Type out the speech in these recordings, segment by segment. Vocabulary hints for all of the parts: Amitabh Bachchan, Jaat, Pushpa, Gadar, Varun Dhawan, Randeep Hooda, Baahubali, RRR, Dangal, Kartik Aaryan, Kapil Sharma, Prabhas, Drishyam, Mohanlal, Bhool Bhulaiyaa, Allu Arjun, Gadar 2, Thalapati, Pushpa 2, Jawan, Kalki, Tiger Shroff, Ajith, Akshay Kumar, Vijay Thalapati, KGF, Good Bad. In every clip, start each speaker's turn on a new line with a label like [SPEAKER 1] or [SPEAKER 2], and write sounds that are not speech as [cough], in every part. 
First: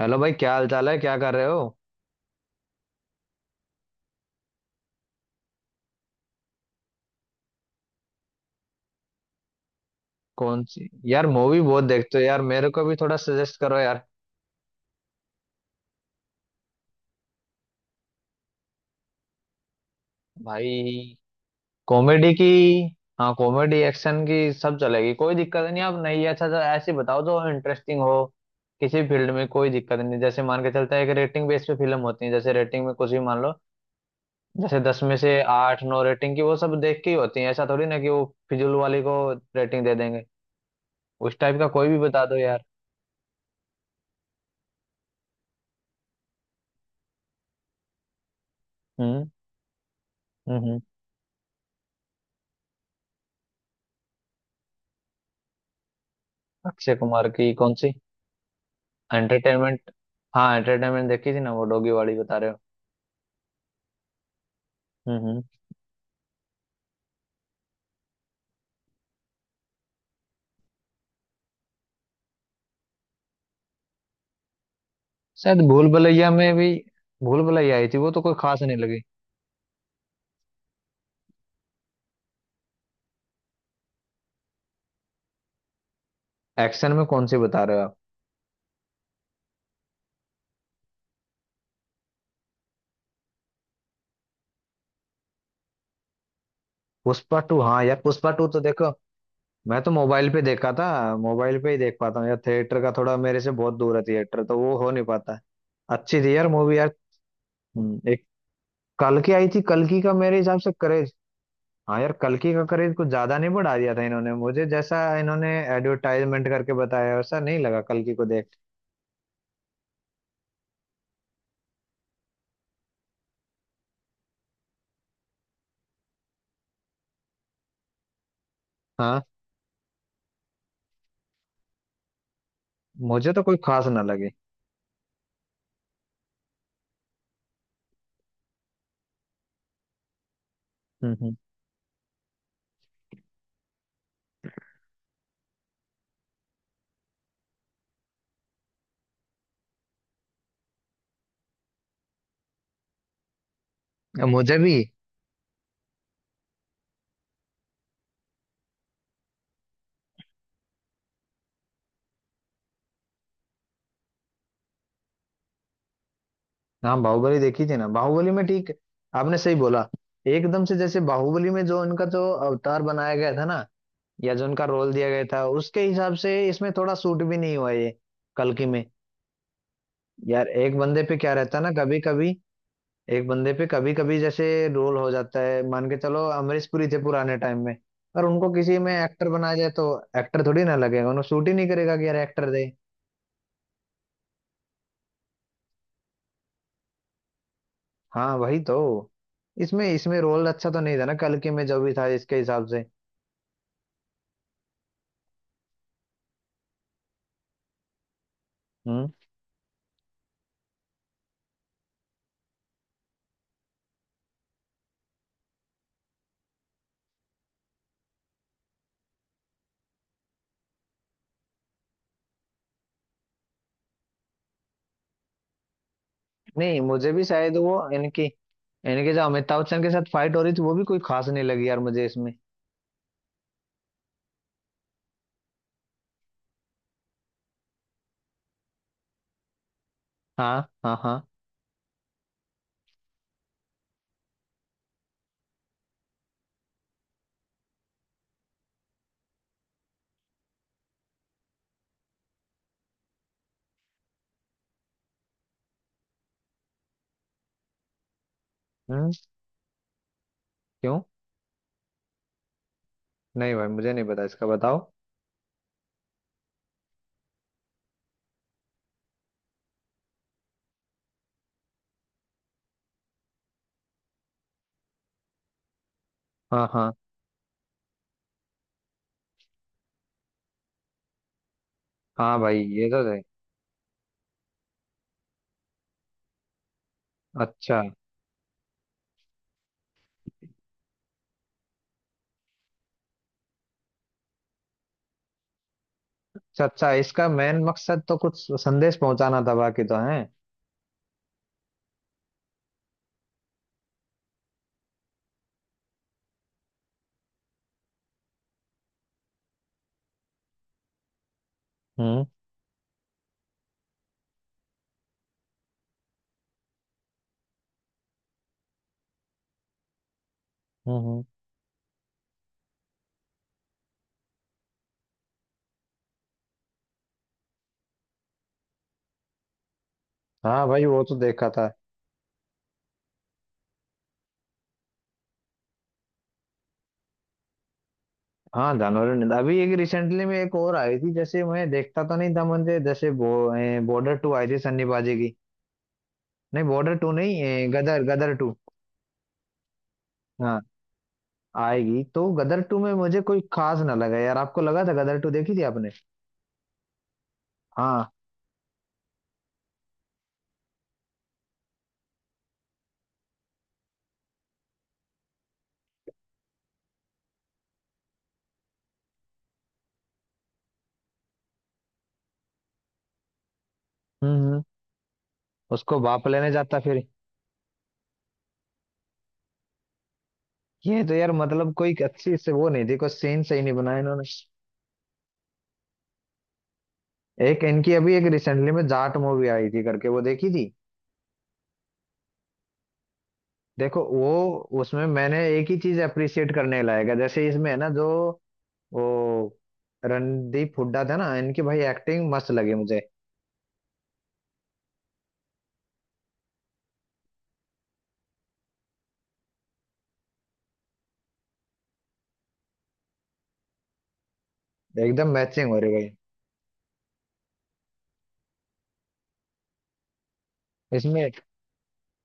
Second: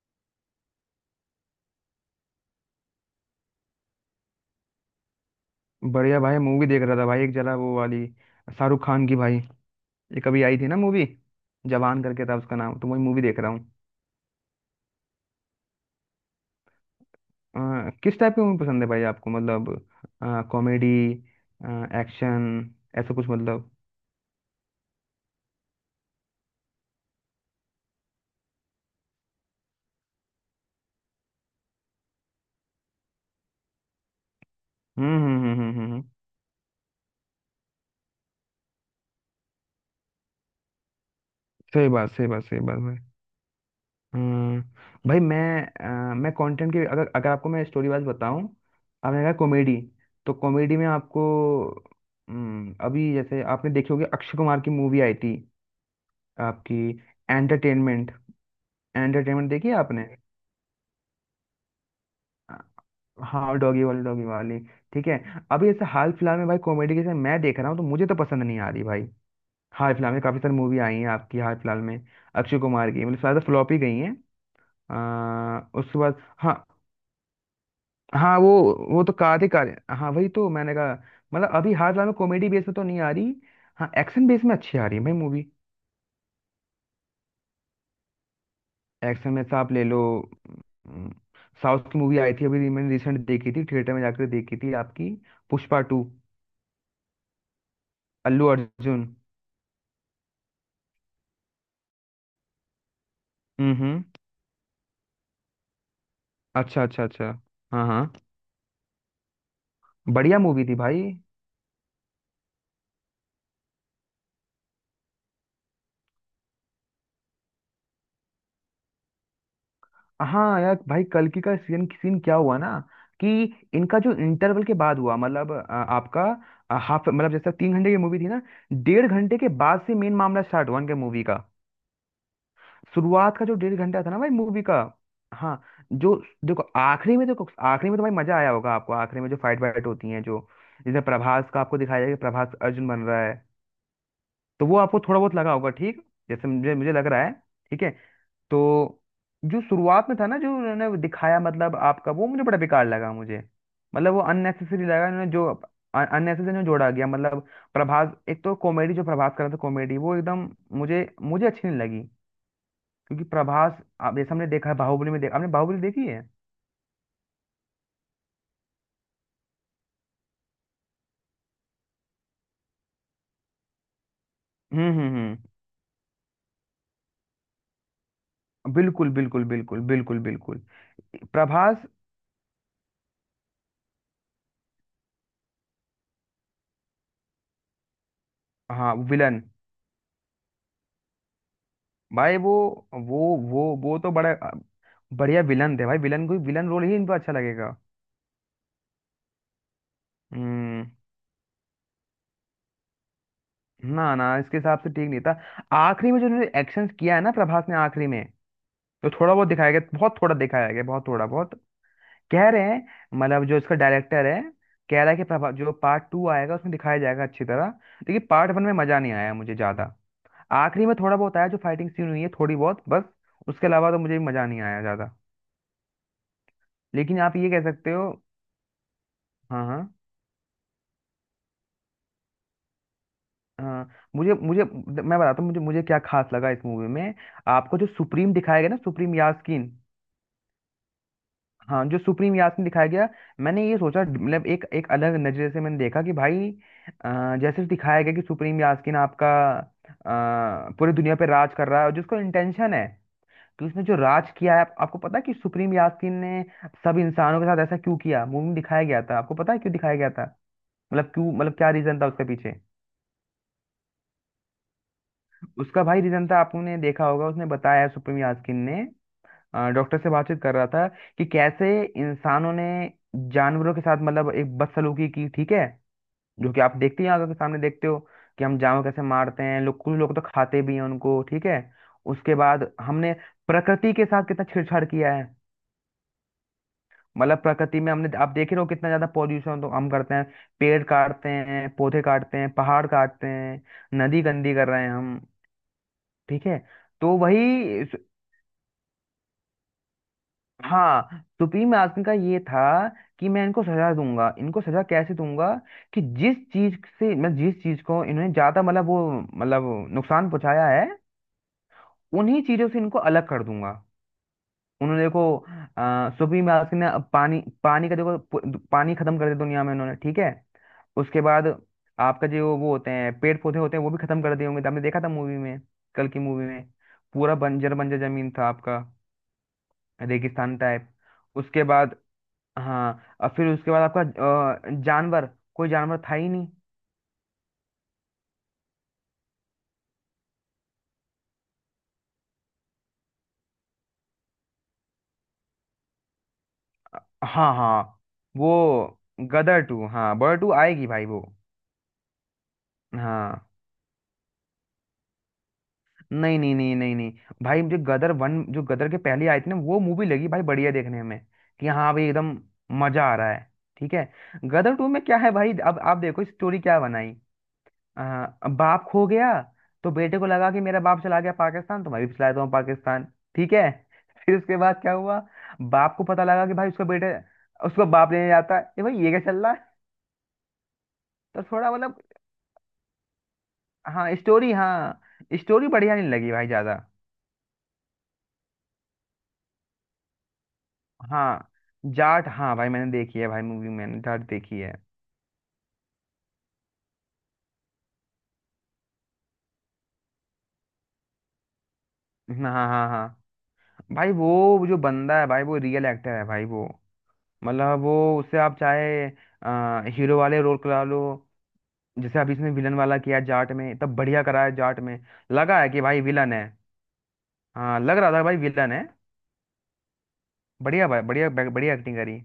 [SPEAKER 1] Hello भाई, क्या हाल चाल है? क्या कर रहे हो?
[SPEAKER 2] बढ़िया भाई, मूवी देख रहा था भाई। एक जरा वो वाली शाहरुख खान की भाई, ये कभी आई
[SPEAKER 1] कौन
[SPEAKER 2] थी ना
[SPEAKER 1] सी
[SPEAKER 2] मूवी,
[SPEAKER 1] यार? मूवी बहुत
[SPEAKER 2] जवान
[SPEAKER 1] देखते हो
[SPEAKER 2] करके था
[SPEAKER 1] यार,
[SPEAKER 2] उसका
[SPEAKER 1] मेरे
[SPEAKER 2] नाम,
[SPEAKER 1] को
[SPEAKER 2] तो
[SPEAKER 1] भी
[SPEAKER 2] वही
[SPEAKER 1] थोड़ा
[SPEAKER 2] मूवी देख रहा
[SPEAKER 1] सजेस्ट
[SPEAKER 2] हूँ।
[SPEAKER 1] करो यार।
[SPEAKER 2] किस टाइप की मूवी पसंद है भाई आपको? मतलब कॉमेडी,
[SPEAKER 1] भाई, कॉमेडी की।
[SPEAKER 2] एक्शन, ऐसा कुछ,
[SPEAKER 1] हाँ,
[SPEAKER 2] मतलब...
[SPEAKER 1] कॉमेडी एक्शन की सब चलेगी, कोई दिक्कत नहीं। आप नहीं, अच्छा, तो ऐसी बताओ जो इंटरेस्टिंग हो। किसी फील्ड में कोई दिक्कत नहीं। जैसे मान के चलता है कि रेटिंग बेस पे फिल्म होती है, जैसे रेटिंग में कुछ भी मान लो। जैसे 10 में
[SPEAKER 2] हम्म,
[SPEAKER 1] से
[SPEAKER 2] हम्म, हम्म, हम्म,
[SPEAKER 1] आठ नौ रेटिंग की, वो सब देख के ही होती है। ऐसा थोड़ी ना कि वो फिजूल वाली को रेटिंग दे देंगे। उस टाइप का
[SPEAKER 2] सही
[SPEAKER 1] कोई भी
[SPEAKER 2] बात,
[SPEAKER 1] बता
[SPEAKER 2] सही
[SPEAKER 1] दो
[SPEAKER 2] बात, सही
[SPEAKER 1] यार।
[SPEAKER 2] बात भाई। अ, भाई मैं कंटेंट की अगर अगर आपको मैं स्टोरी वाइज बताऊं। आपने
[SPEAKER 1] हम्म,
[SPEAKER 2] कहा कॉमेडी, तो
[SPEAKER 1] हम्म,
[SPEAKER 2] कॉमेडी में आपको... अभी जैसे आपने देखी होगी अक्षय कुमार की मूवी आई थी आपकी।
[SPEAKER 1] अक्षय कुमार की कौन सी?
[SPEAKER 2] एंटरटेनमेंट, एंटरटेनमेंट देखी है
[SPEAKER 1] एंटरटेनमेंट?
[SPEAKER 2] आपने?
[SPEAKER 1] हाँ, एंटरटेनमेंट देखी थी ना, वो डॉगी वाली बता रहे
[SPEAKER 2] अ,
[SPEAKER 1] हो?
[SPEAKER 2] हाँ, डॉगी वाली, डॉगी वाली, ठीक
[SPEAKER 1] हम्म
[SPEAKER 2] है।
[SPEAKER 1] हम्म
[SPEAKER 2] अभी ऐसे हाल फिलहाल में भाई कॉमेडी के जैसे मैं देख रहा हूँ तो मुझे तो पसंद नहीं आ रही भाई। हाल फिलहाल में काफी सारी मूवी आई हैं आपकी, हाल फिलहाल में अक्षय कुमार की, मतलब ज्यादा फ्लॉप ही गई हैं।
[SPEAKER 1] शायद भूल
[SPEAKER 2] उसके बाद,
[SPEAKER 1] भुलैया में
[SPEAKER 2] हाँ।
[SPEAKER 1] भी, भूल भुलैया आई थी वो तो कोई
[SPEAKER 2] हाँ वो
[SPEAKER 1] खास नहीं लगी।
[SPEAKER 2] वो तो कार्तिक आर्यन, हाँ वही तो मैंने कहा। मतलब अभी हाल फिलहाल में कॉमेडी बेस में तो नहीं आ रही। हाँ, एक्शन बेस में अच्छी आ रही है भाई मूवी।
[SPEAKER 1] एक्शन में कौन सी बता रहे हो आप?
[SPEAKER 2] एक्शन में तो आप ले लो, साउथ की मूवी आई थी अभी, मैंने रिसेंट देखी थी थिएटर में जाकर, देखी थी आपकी, पुष्पा टू,
[SPEAKER 1] पुष्पा टू, हाँ यार पुष्पा टू
[SPEAKER 2] अल्लू
[SPEAKER 1] तो देखो।
[SPEAKER 2] अर्जुन।
[SPEAKER 1] मैं तो मोबाइल पे देखा था। मोबाइल पे ही देख पाता हूँ यार, थिएटर का थोड़ा मेरे से बहुत दूर है,
[SPEAKER 2] हम्म।
[SPEAKER 1] थिएटर तो वो हो नहीं पाता है। अच्छी थी यार मूवी
[SPEAKER 2] अच्छा,
[SPEAKER 1] यार।
[SPEAKER 2] अच्छा, अच्छा। हाँ, हाँ।
[SPEAKER 1] एक कल की आई थी, कल की का मेरे
[SPEAKER 2] बढ़िया
[SPEAKER 1] हिसाब
[SPEAKER 2] मूवी
[SPEAKER 1] से
[SPEAKER 2] थी भाई।
[SPEAKER 1] करेज। हाँ यार, कल की का करेज कुछ ज्यादा नहीं, बढ़ा दिया था इन्होंने मुझे, जैसा इन्होंने एडवर्टाइजमेंट करके बताया वैसा नहीं लगा कल की को देख।
[SPEAKER 2] हाँ यार भाई, कल की का सीन, सीन क्या हुआ ना कि इनका जो इंटरवल के बाद हुआ, मतलब आपका हाफ, मतलब जैसा 3 घंटे की मूवी थी ना, डेढ़
[SPEAKER 1] हाँ,
[SPEAKER 2] घंटे के बाद से मेन मामला स्टार्ट हुआ इनके मूवी का।
[SPEAKER 1] मुझे
[SPEAKER 2] शुरुआत
[SPEAKER 1] तो
[SPEAKER 2] का जो
[SPEAKER 1] कोई
[SPEAKER 2] डेढ़
[SPEAKER 1] खास
[SPEAKER 2] घंटा
[SPEAKER 1] ना
[SPEAKER 2] था ना भाई
[SPEAKER 1] लगी।
[SPEAKER 2] मूवी का। हाँ, जो... देखो आखिरी में, देखो आखिरी में तो भाई मजा आया होगा आपको, आखिरी में जो फाइट वाइट होती है, जो जिसमें
[SPEAKER 1] हम्म
[SPEAKER 2] प्रभास का आपको दिखाया जाएगा कि प्रभास अर्जुन बन रहा है, तो वो आपको थोड़ा बहुत लगा होगा, ठीक, जैसे मुझे मुझे लग रहा है। ठीक है। तो जो शुरुआत में था ना, जो उन्होंने दिखाया मतलब आपका, वो मुझे बड़ा बेकार लगा मुझे। मतलब वो
[SPEAKER 1] मुझे भी।
[SPEAKER 2] अननेसेसरी लगा, उन्होंने जो अननेसेसरी में जोड़ा गया मतलब। प्रभास एक तो कॉमेडी, जो प्रभास कर रहा था कॉमेडी, वो एकदम मुझे मुझे अच्छी नहीं लगी। क्योंकि प्रभास, आप जैसे हमने देखा है बाहुबली में देखा, आपने बाहुबली देखी है?
[SPEAKER 1] हाँ, बाहुबली देखी थी ना, बाहुबली में ठीक। आपने सही बोला। एकदम से जैसे बाहुबली में जो उनका जो अवतार बनाया गया था ना, या जो उनका
[SPEAKER 2] हम्म,
[SPEAKER 1] रोल दिया
[SPEAKER 2] हम्म,
[SPEAKER 1] गया
[SPEAKER 2] हम्म।
[SPEAKER 1] था, उसके हिसाब से इसमें थोड़ा सूट भी नहीं हुआ ये कल्कि में।
[SPEAKER 2] बिल्कुल, बिल्कुल, बिल्कुल, बिल्कुल,
[SPEAKER 1] यार
[SPEAKER 2] बिल्कुल।
[SPEAKER 1] एक बंदे पे क्या रहता है ना
[SPEAKER 2] प्रभास।
[SPEAKER 1] कभी कभी। एक बंदे पे कभी कभी जैसे रोल हो जाता है, मान के चलो अमरीश पुरी थे पुराने टाइम में, पर उनको किसी में
[SPEAKER 2] हाँ
[SPEAKER 1] एक्टर
[SPEAKER 2] विलन।
[SPEAKER 1] बनाया जाए तो एक्टर थोड़ी ना लगेगा, उन्हें सूट ही नहीं करेगा कि यार
[SPEAKER 2] भाई
[SPEAKER 1] एक्टर।
[SPEAKER 2] वो तो बड़ा बढ़िया विलन थे भाई, विलन, कोई विलन रोल ही इनको अच्छा लगेगा।
[SPEAKER 1] हाँ वही तो, इसमें इसमें रोल अच्छा तो
[SPEAKER 2] हम्म।
[SPEAKER 1] नहीं था ना, कल के में जो भी था इसके हिसाब से।
[SPEAKER 2] ना ना इसके हिसाब से ठीक नहीं था। आखिरी में जो उन्होंने एक्शन किया है ना प्रभास ने आखिरी में,
[SPEAKER 1] हम्म।
[SPEAKER 2] तो थोड़ा बहुत दिखाया गया, बहुत थोड़ा दिखाया गया, बहुत थोड़ा, बहुत... कह रहे हैं मतलब, जो इसका डायरेक्टर है कह रहा है कि जो पार्ट टू आएगा उसमें दिखाया जाएगा अच्छी तरह। लेकिन पार्ट वन में मजा नहीं आया मुझे ज्यादा। आखिरी में थोड़ा बहुत आया, जो फाइटिंग सीन हुई है थोड़ी बहुत बस, उसके अलावा तो मुझे मजा नहीं आया ज्यादा।
[SPEAKER 1] नहीं मुझे
[SPEAKER 2] लेकिन
[SPEAKER 1] भी
[SPEAKER 2] आप ये
[SPEAKER 1] शायद
[SPEAKER 2] कह
[SPEAKER 1] वो
[SPEAKER 2] सकते हो।
[SPEAKER 1] इनकी इनके जो अमिताभ
[SPEAKER 2] हाँ, हाँ,
[SPEAKER 1] बच्चन के साथ फाइट हो रही थी वो भी कोई खास नहीं लगी यार मुझे इसमें।
[SPEAKER 2] हाँ। मुझे मुझे मैं बताता हूँ, मुझे मुझे क्या खास लगा इस मूवी में। आपको जो सुप्रीम दिखाया गया ना, सुप्रीम यास्कीन।
[SPEAKER 1] हाँ, हाँ, हाँ।
[SPEAKER 2] हाँ, जो सुप्रीम यास में दिखाया गया, मैंने ये सोचा मतलब एक एक अलग नजरिए से मैंने देखा कि भाई जैसे दिखाया गया कि सुप्रीम यास्किन आपका, पूरी दुनिया पे राज कर रहा है और जिसको इंटेंशन है कि उसने जो राज किया है, आपको पता है कि सुप्रीम यास्किन ने सब इंसानों के साथ ऐसा क्यों किया मूवी में दिखाया गया
[SPEAKER 1] हम्म
[SPEAKER 2] था, आपको पता है क्यों दिखाया गया था?
[SPEAKER 1] क्यों?
[SPEAKER 2] मतलब क्यों? मतलब क्या रीजन था उसके पीछे।
[SPEAKER 1] नहीं भाई, मुझे नहीं पता, इसका बताओ।
[SPEAKER 2] उसका भाई रीजन था, आपने देखा होगा, उसने बताया सुप्रीम यास्किन ने, डॉक्टर से बातचीत कर रहा था कि कैसे इंसानों ने जानवरों के साथ मतलब एक बदसलूकी की, ठीक है, जो कि
[SPEAKER 1] हाँ,
[SPEAKER 2] आप
[SPEAKER 1] हाँ,
[SPEAKER 2] देखते ही आंखों के सामने देखते हो कि हम जानवर कैसे मारते हैं, लोग, कुछ लोग तो खाते भी हैं उनको, ठीक है। उसके
[SPEAKER 1] हाँ भाई,
[SPEAKER 2] बाद
[SPEAKER 1] ये तो
[SPEAKER 2] हमने
[SPEAKER 1] है।
[SPEAKER 2] प्रकृति के साथ कितना छेड़छाड़ किया है, मतलब प्रकृति
[SPEAKER 1] अच्छा,
[SPEAKER 2] में हमने, आप देख ही रहे हो कितना ज्यादा पॉल्यूशन तो हम करते हैं, पेड़ काटते हैं, पौधे काटते हैं, पहाड़ काटते हैं, नदी गंदी कर रहे हैं हम, ठीक है।
[SPEAKER 1] अच्छा, अच्छा,
[SPEAKER 2] तो
[SPEAKER 1] इसका मेन
[SPEAKER 2] वही।
[SPEAKER 1] मकसद तो कुछ संदेश पहुंचाना था, बाकी तो है।
[SPEAKER 2] हाँ, सुप्रीम आदमी का ये था कि मैं इनको सजा दूंगा, इनको सजा कैसे दूंगा, कि जिस चीज से मैं, जिस चीज को इन्होंने ज्यादा मतलब वो मतलब नुकसान पहुंचाया है,
[SPEAKER 1] हम्म,
[SPEAKER 2] उन्हीं चीजों से इनको अलग कर दूंगा। उन्होंने देखो, सुप्रीम आदमी ने अब पानी, पानी का, देखो, पानी खत्म कर दिया दुनिया में उन्होंने, ठीक है।
[SPEAKER 1] हम्म,
[SPEAKER 2] उसके बाद आपका, जो वो होते हैं पेड़ पौधे होते हैं, वो भी खत्म कर दिए होंगे, आपने देखा था मूवी में, कल की मूवी में, पूरा बंजर बंजर जमीन था आपका, रेगिस्तान
[SPEAKER 1] हाँ भाई,
[SPEAKER 2] टाइप।
[SPEAKER 1] वो तो देखा
[SPEAKER 2] उसके
[SPEAKER 1] था।
[SPEAKER 2] बाद, हाँ, और फिर उसके बाद आपका जानवर, कोई जानवर था ही नहीं।
[SPEAKER 1] हाँ जानवरों ने, अभी एक रिसेंटली में एक और आई थी, जैसे मैं देखता तो नहीं था मुझे जैसे बॉर्डर टू आई थी सन्नीबाजी की। नहीं बॉर्डर टू नहीं,
[SPEAKER 2] हाँ
[SPEAKER 1] ए,
[SPEAKER 2] हाँ
[SPEAKER 1] गदर गदर
[SPEAKER 2] वो
[SPEAKER 1] टू।
[SPEAKER 2] गदर टू, हाँ बर्ड टू
[SPEAKER 1] हाँ,
[SPEAKER 2] आएगी भाई वो।
[SPEAKER 1] आएगी तो गदर टू में मुझे कोई
[SPEAKER 2] हाँ।
[SPEAKER 1] खास ना लगा यार, आपको लगा था? गदर टू देखी थी आपने?
[SPEAKER 2] नहीं, नहीं, नहीं, नहीं, नहीं, भाई जो
[SPEAKER 1] हाँ।
[SPEAKER 2] गदर वन, जो गदर के पहले आई थी ना, वो मूवी लगी भाई बढ़िया, देखने में कि हाँ भाई एकदम मजा आ रहा है, ठीक है। गदर टू में क्या है भाई, अब आप देखो स्टोरी क्या बनाई। अब बाप खो गया, तो बेटे को लगा कि मेरा बाप चला गया पाकिस्तान, तो मैं भी चला जाता हूँ पाकिस्तान, ठीक है। [laughs]
[SPEAKER 1] हम्म
[SPEAKER 2] फिर उसके
[SPEAKER 1] हम्म
[SPEAKER 2] बाद क्या हुआ, बाप
[SPEAKER 1] उसको
[SPEAKER 2] को पता
[SPEAKER 1] बाप
[SPEAKER 2] लगा
[SPEAKER 1] लेने
[SPEAKER 2] कि भाई
[SPEAKER 1] जाता
[SPEAKER 2] उसका
[SPEAKER 1] फिर।
[SPEAKER 2] बेटे, उसको बाप लेने जाता है, ये भाई ये क्या चल रहा है।
[SPEAKER 1] ये तो यार
[SPEAKER 2] तो थोड़ा
[SPEAKER 1] मतलब कोई
[SPEAKER 2] मतलब,
[SPEAKER 1] अच्छी से वो नहीं थी, कोई सीन सही नहीं बनाया
[SPEAKER 2] हाँ
[SPEAKER 1] इन्होंने।
[SPEAKER 2] स्टोरी, हाँ स्टोरी बढ़िया नहीं लगी भाई ज्यादा।
[SPEAKER 1] एक इनकी अभी एक रिसेंटली में जाट मूवी आई थी करके, वो देखी थी।
[SPEAKER 2] हाँ जाट, हाँ भाई मैंने देखी है भाई मूवी, मैंने
[SPEAKER 1] देखो
[SPEAKER 2] जाट
[SPEAKER 1] वो,
[SPEAKER 2] देखी है।
[SPEAKER 1] उसमें मैंने एक ही चीज अप्रिशिएट करने लायक है जैसे इसमें है ना जो, वो रणदीप हुड्डा था ना, इनकी भाई एक्टिंग मस्त
[SPEAKER 2] हाँ, हाँ,
[SPEAKER 1] लगी
[SPEAKER 2] हाँ,
[SPEAKER 1] मुझे।
[SPEAKER 2] हाँ। भाई वो जो बंदा है भाई, वो रियल एक्टर है भाई वो, मतलब वो, उससे आप चाहे हीरो वाले रोल करा लो, जैसे अभी इसने विलन वाला किया जाट में, तब बढ़िया करा है जाट में,
[SPEAKER 1] एकदम
[SPEAKER 2] लगा है
[SPEAKER 1] मैचिंग हो
[SPEAKER 2] कि
[SPEAKER 1] रही
[SPEAKER 2] भाई
[SPEAKER 1] भाई।
[SPEAKER 2] विलन है। हाँ, लग रहा था भाई विलन है, बढ़िया भाई, बढ़िया
[SPEAKER 1] इसमें।
[SPEAKER 2] बढ़िया एक्टिंग करी।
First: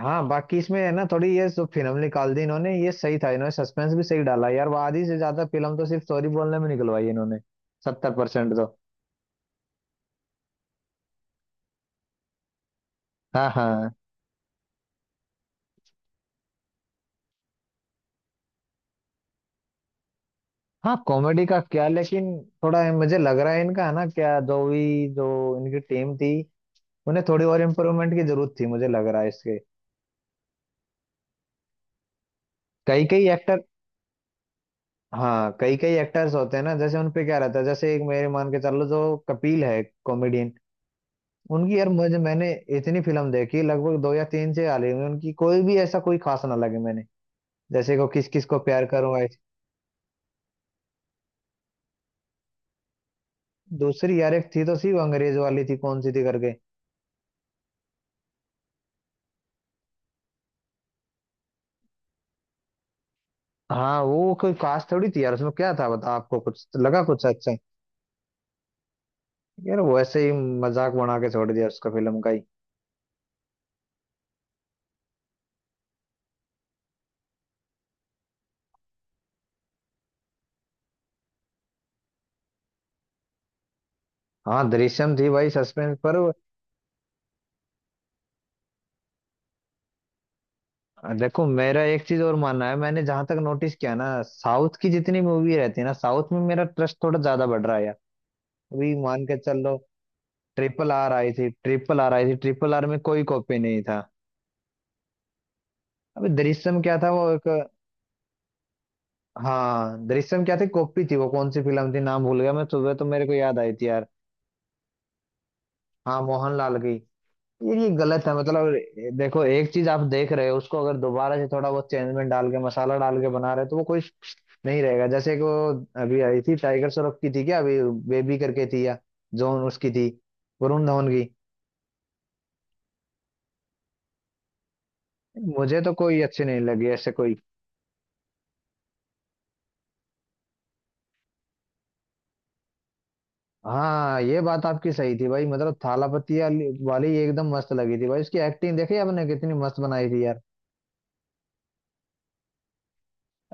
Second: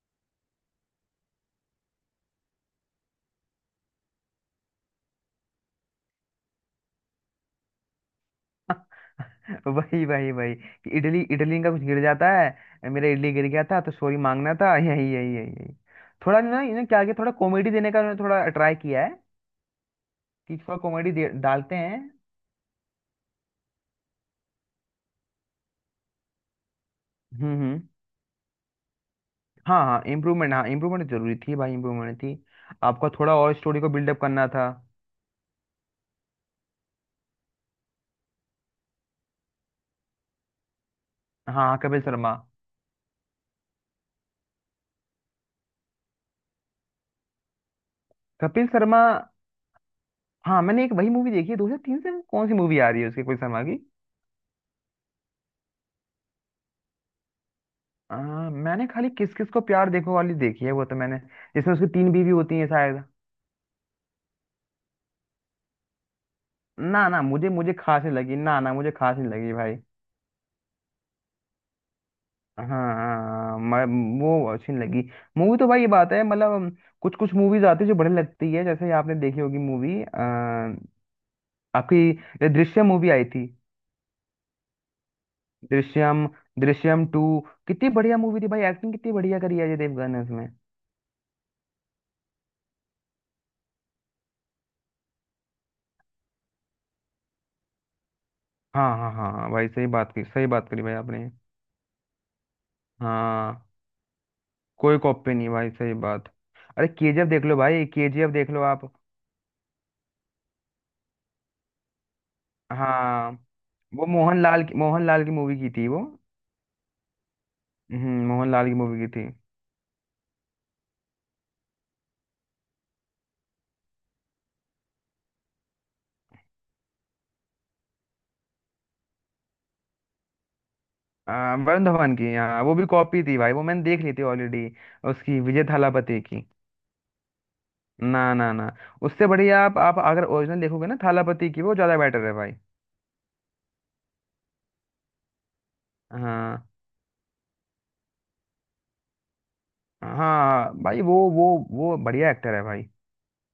[SPEAKER 1] हाँ बाकी इसमें है ना थोड़ी, ये जो फिल्म निकाल दी इन्होंने ये सही था, इन्होंने सस्पेंस भी सही डाला यार, वो आधी से ज्यादा फिल्म तो सिर्फ स्टोरी बोलने में निकलवाई इन्होंने। 70% तो।
[SPEAKER 2] [laughs] वही, वही, वही कि इडली, इडली का कुछ गिर जाता है, मेरा इडली गिर
[SPEAKER 1] हाँ,
[SPEAKER 2] गया था
[SPEAKER 1] हाँ,
[SPEAKER 2] तो सॉरी मांगना था। [laughs] यही, यही, यही, यही। थोड़ा ना इन्हें क्या किया, थोड़ा कॉमेडी देने का इन्होंने थोड़ा ट्राई किया है कि थोड़ा
[SPEAKER 1] हाँ,
[SPEAKER 2] कॉमेडी
[SPEAKER 1] कॉमेडी का
[SPEAKER 2] डालते
[SPEAKER 1] क्या
[SPEAKER 2] हैं।
[SPEAKER 1] लेकिन। थोड़ा मुझे लग रहा है इनका है ना, क्या जो भी जो इनकी टीम थी, उन्हें थोड़ी
[SPEAKER 2] हम्म,
[SPEAKER 1] और
[SPEAKER 2] हम्म।
[SPEAKER 1] इम्प्रूवमेंट की जरूरत थी मुझे लग रहा है इसके।
[SPEAKER 2] हाँ हाँ इम्प्रूवमेंट, हाँ इम्प्रूवमेंट जरूरी थी भाई, इम्प्रूवमेंट थी,
[SPEAKER 1] कई
[SPEAKER 2] आपका
[SPEAKER 1] कई
[SPEAKER 2] थोड़ा और
[SPEAKER 1] एक्टर।
[SPEAKER 2] स्टोरी को बिल्डअप करना था।
[SPEAKER 1] हाँ, कई कई एक्टर्स होते हैं ना जैसे उनपे क्या रहता है, जैसे एक मेरे मान के चल लो जो कपिल है, कॉमेडियन।
[SPEAKER 2] हाँ हाँ,
[SPEAKER 1] उनकी यार
[SPEAKER 2] कपिल
[SPEAKER 1] मुझे,
[SPEAKER 2] शर्मा।
[SPEAKER 1] मैंने इतनी फिल्म देखी, लगभग दो या तीन से आ रही होंगी उनकी, कोई भी ऐसा कोई खास ना लगे मैंने। जैसे को किस किस को
[SPEAKER 2] कपिल
[SPEAKER 1] प्यार
[SPEAKER 2] शर्मा,
[SPEAKER 1] करूंगा ऐसी।
[SPEAKER 2] हाँ मैंने एक वही मूवी देखी है 2003 से, वो कौन सी मूवी आ रही है उसकी, कोई शर्मा की...
[SPEAKER 1] दूसरी यार, एक थी तो सी वो अंग्रेज वाली थी, कौन सी थी करके।
[SPEAKER 2] आ, मैंने खाली किस किस को प्यार देखो वाली देखी है वो, तो मैंने, जिसमें उसकी तीन बीवी होती है शायद।
[SPEAKER 1] हाँ, वो कोई खास थोड़ी थी यार, उसमें क्या था बता, आपको कुछ लगा
[SPEAKER 2] ना ना
[SPEAKER 1] कुछ
[SPEAKER 2] मुझे,
[SPEAKER 1] अच्छा?
[SPEAKER 2] मुझे खास नहीं लगी, ना ना मुझे खास नहीं लगी भाई।
[SPEAKER 1] यार वो ऐसे ही मजाक बना के छोड़ दिया उसका, फिल्म का ही।
[SPEAKER 2] हाँ हाँ, मैं, वो अच्छी नहीं लगी मूवी। तो भाई ये बात है मतलब, कुछ कुछ मूवीज आती है जो बढ़िया लगती है, जैसे आपने देखी होगी मूवी आपकी, ये दृश्यम मूवी आई थी,
[SPEAKER 1] हाँ, दृश्यम थी भाई, सस्पेंस पर।
[SPEAKER 2] दृश्यम, दृश्यम टू, कितनी बढ़िया मूवी थी भाई, एक्टिंग कितनी बढ़िया करी है अजय देवगन ने उसमें।
[SPEAKER 1] देखो, मेरा एक चीज और मानना है, मैंने जहां तक नोटिस किया ना, साउथ की जितनी मूवी रहती है ना, साउथ में मेरा ट्रस्ट थोड़ा ज्यादा बढ़ रहा है यार।
[SPEAKER 2] हाँ,
[SPEAKER 1] अभी
[SPEAKER 2] हाँ,
[SPEAKER 1] मान
[SPEAKER 2] हाँ,
[SPEAKER 1] के
[SPEAKER 2] हाँ
[SPEAKER 1] चल
[SPEAKER 2] भाई,
[SPEAKER 1] लो,
[SPEAKER 2] सही बात की, सही बात करी भाई आपने।
[SPEAKER 1] ट्रिपल आर आई थी, ट्रिपल आर में कोई कॉपी
[SPEAKER 2] हाँ,
[SPEAKER 1] नहीं था।
[SPEAKER 2] कोई कॉपी नहीं भाई, सही
[SPEAKER 1] अबे
[SPEAKER 2] बात।
[SPEAKER 1] दृश्यम
[SPEAKER 2] अरे
[SPEAKER 1] क्या था
[SPEAKER 2] केजीएफ
[SPEAKER 1] वो
[SPEAKER 2] देख
[SPEAKER 1] एक।
[SPEAKER 2] लो भाई, केजीएफ देख लो आप।
[SPEAKER 1] हाँ, दृश्यम क्या थी? कॉपी थी वो, कौन सी फिल्म थी नाम भूल गया मैं, सुबह तो मेरे
[SPEAKER 2] हाँ
[SPEAKER 1] को याद आई थी
[SPEAKER 2] वो
[SPEAKER 1] यार।
[SPEAKER 2] मोहनलाल की, मोहनलाल की मूवी की थी वो।
[SPEAKER 1] हाँ, मोहनलाल की। यार ये
[SPEAKER 2] हम्म,
[SPEAKER 1] गलत है मतलब,
[SPEAKER 2] मोहनलाल की मूवी की थी।
[SPEAKER 1] देखो एक चीज, आप देख रहे हो उसको अगर दोबारा से थोड़ा बहुत चेंज में डाल के मसाला डाल के बना रहे हो, तो वो कोई नहीं रहेगा। जैसे कि वो अभी आई थी टाइगर श्रॉफ की थी क्या अभी, बेबी करके थी या जोन, उसकी थी वरुण धवन की।
[SPEAKER 2] वरुण धवन की, हाँ वो भी कॉपी थी भाई, वो मैंने देख ली थी ऑलरेडी, उसकी विजय
[SPEAKER 1] मुझे तो
[SPEAKER 2] थालापति
[SPEAKER 1] कोई
[SPEAKER 2] की।
[SPEAKER 1] अच्छी नहीं लगी, ऐसे कोई।
[SPEAKER 2] ना, ना, ना, उससे बढ़िया, आप अगर ओरिजिनल देखोगे ना थालापति की, वो ज़्यादा बेटर है भाई।
[SPEAKER 1] हाँ ये बात आपकी सही थी भाई, मतलब थालापति
[SPEAKER 2] हाँ
[SPEAKER 1] वाली वाली एकदम मस्त लगी थी भाई, उसकी एक्टिंग देखी आपने कितनी मस्त बनाई थी यार।
[SPEAKER 2] हाँ भाई, वो बढ़िया एक्टर है भाई,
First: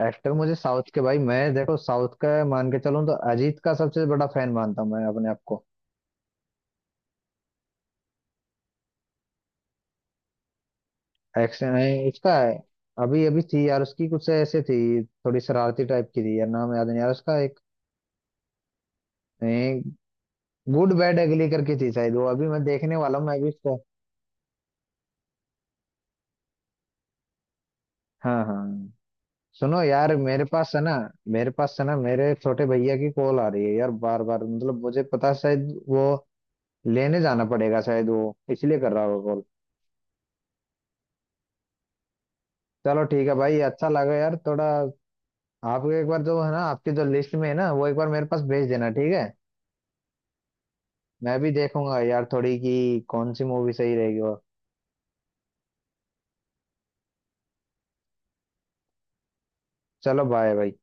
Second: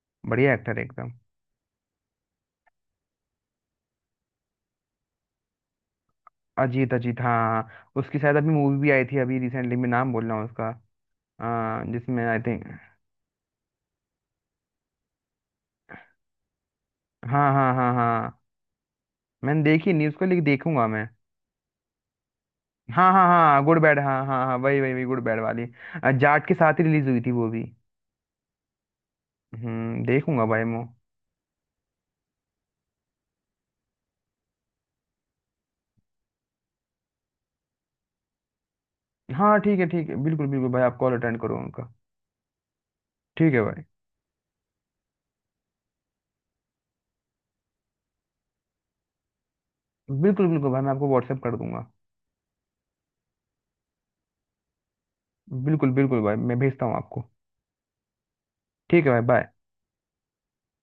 [SPEAKER 1] एक्टर
[SPEAKER 2] बढ़िया
[SPEAKER 1] मुझे
[SPEAKER 2] एक्टर
[SPEAKER 1] साउथ
[SPEAKER 2] है
[SPEAKER 1] के
[SPEAKER 2] एकदम।
[SPEAKER 1] भाई, मैं देखो साउथ का मान के चलूं तो अजीत का सबसे बड़ा फैन मानता हूं मैं अपने आप को।
[SPEAKER 2] अजीत, अजीत, हाँ। हाँ उसकी शायद अभी मूवी भी आई थी अभी रिसेंटली, मैं नाम बोल रहा हूँ उसका।
[SPEAKER 1] एक्शन
[SPEAKER 2] हाँ,
[SPEAKER 1] है
[SPEAKER 2] जिसमें
[SPEAKER 1] इसका
[SPEAKER 2] आई
[SPEAKER 1] है।
[SPEAKER 2] थिंक...
[SPEAKER 1] अभी अभी थी यार उसकी कुछ ऐसे थी, थोड़ी शरारती टाइप की थी यार, नाम याद नहीं यार उसका
[SPEAKER 2] हाँ,
[SPEAKER 1] एक।
[SPEAKER 2] हाँ, हाँ, हाँ, मैंने देखी नहीं उसको लेकिन देखूंगा
[SPEAKER 1] गुड
[SPEAKER 2] मैं।
[SPEAKER 1] बैड अगली करके थी शायद वो, अभी मैं देखने
[SPEAKER 2] हाँ,
[SPEAKER 1] वाला
[SPEAKER 2] हाँ,
[SPEAKER 1] हूँ मैं अभी
[SPEAKER 2] हाँ,
[SPEAKER 1] उसको।
[SPEAKER 2] गुड बैड, हाँ, हाँ, हाँ, वही, वही, वही, गुड बैड वाली, जाट के साथ ही रिलीज हुई थी वो भी।
[SPEAKER 1] हाँ, हाँ, हाँ। सुनो यार, मेरे
[SPEAKER 2] देखूंगा भाई
[SPEAKER 1] पास है
[SPEAKER 2] मो...
[SPEAKER 1] ना मेरे पास है ना मेरे छोटे भैया की कॉल आ रही है यार बार बार, मतलब मुझे पता है शायद वो लेने जाना पड़ेगा, शायद वो इसलिए कर रहा होगा कॉल।
[SPEAKER 2] हाँ ठीक है, ठीक है, बिल्कुल, बिल्कुल भाई, आप कॉल अटेंड करो उनका।
[SPEAKER 1] चलो ठीक है
[SPEAKER 2] ठीक
[SPEAKER 1] भाई,
[SPEAKER 2] है भाई।
[SPEAKER 1] अच्छा लगा यार थोड़ा। आप एक बार जो है ना, आपकी जो लिस्ट में है ना वो एक बार मेरे पास भेज देना, ठीक है?
[SPEAKER 2] बिल्कुल, बिल्कुल भाई, मैं आपको
[SPEAKER 1] मैं
[SPEAKER 2] व्हाट्सएप
[SPEAKER 1] भी
[SPEAKER 2] कर दूंगा।
[SPEAKER 1] देखूंगा यार थोड़ी कि कौन सी मूवी सही रहेगी, और
[SPEAKER 2] बिल्कुल, बिल्कुल भाई, मैं भेजता हूँ आपको। ठीक है भाई, बाय।
[SPEAKER 1] चलो बाय भाई।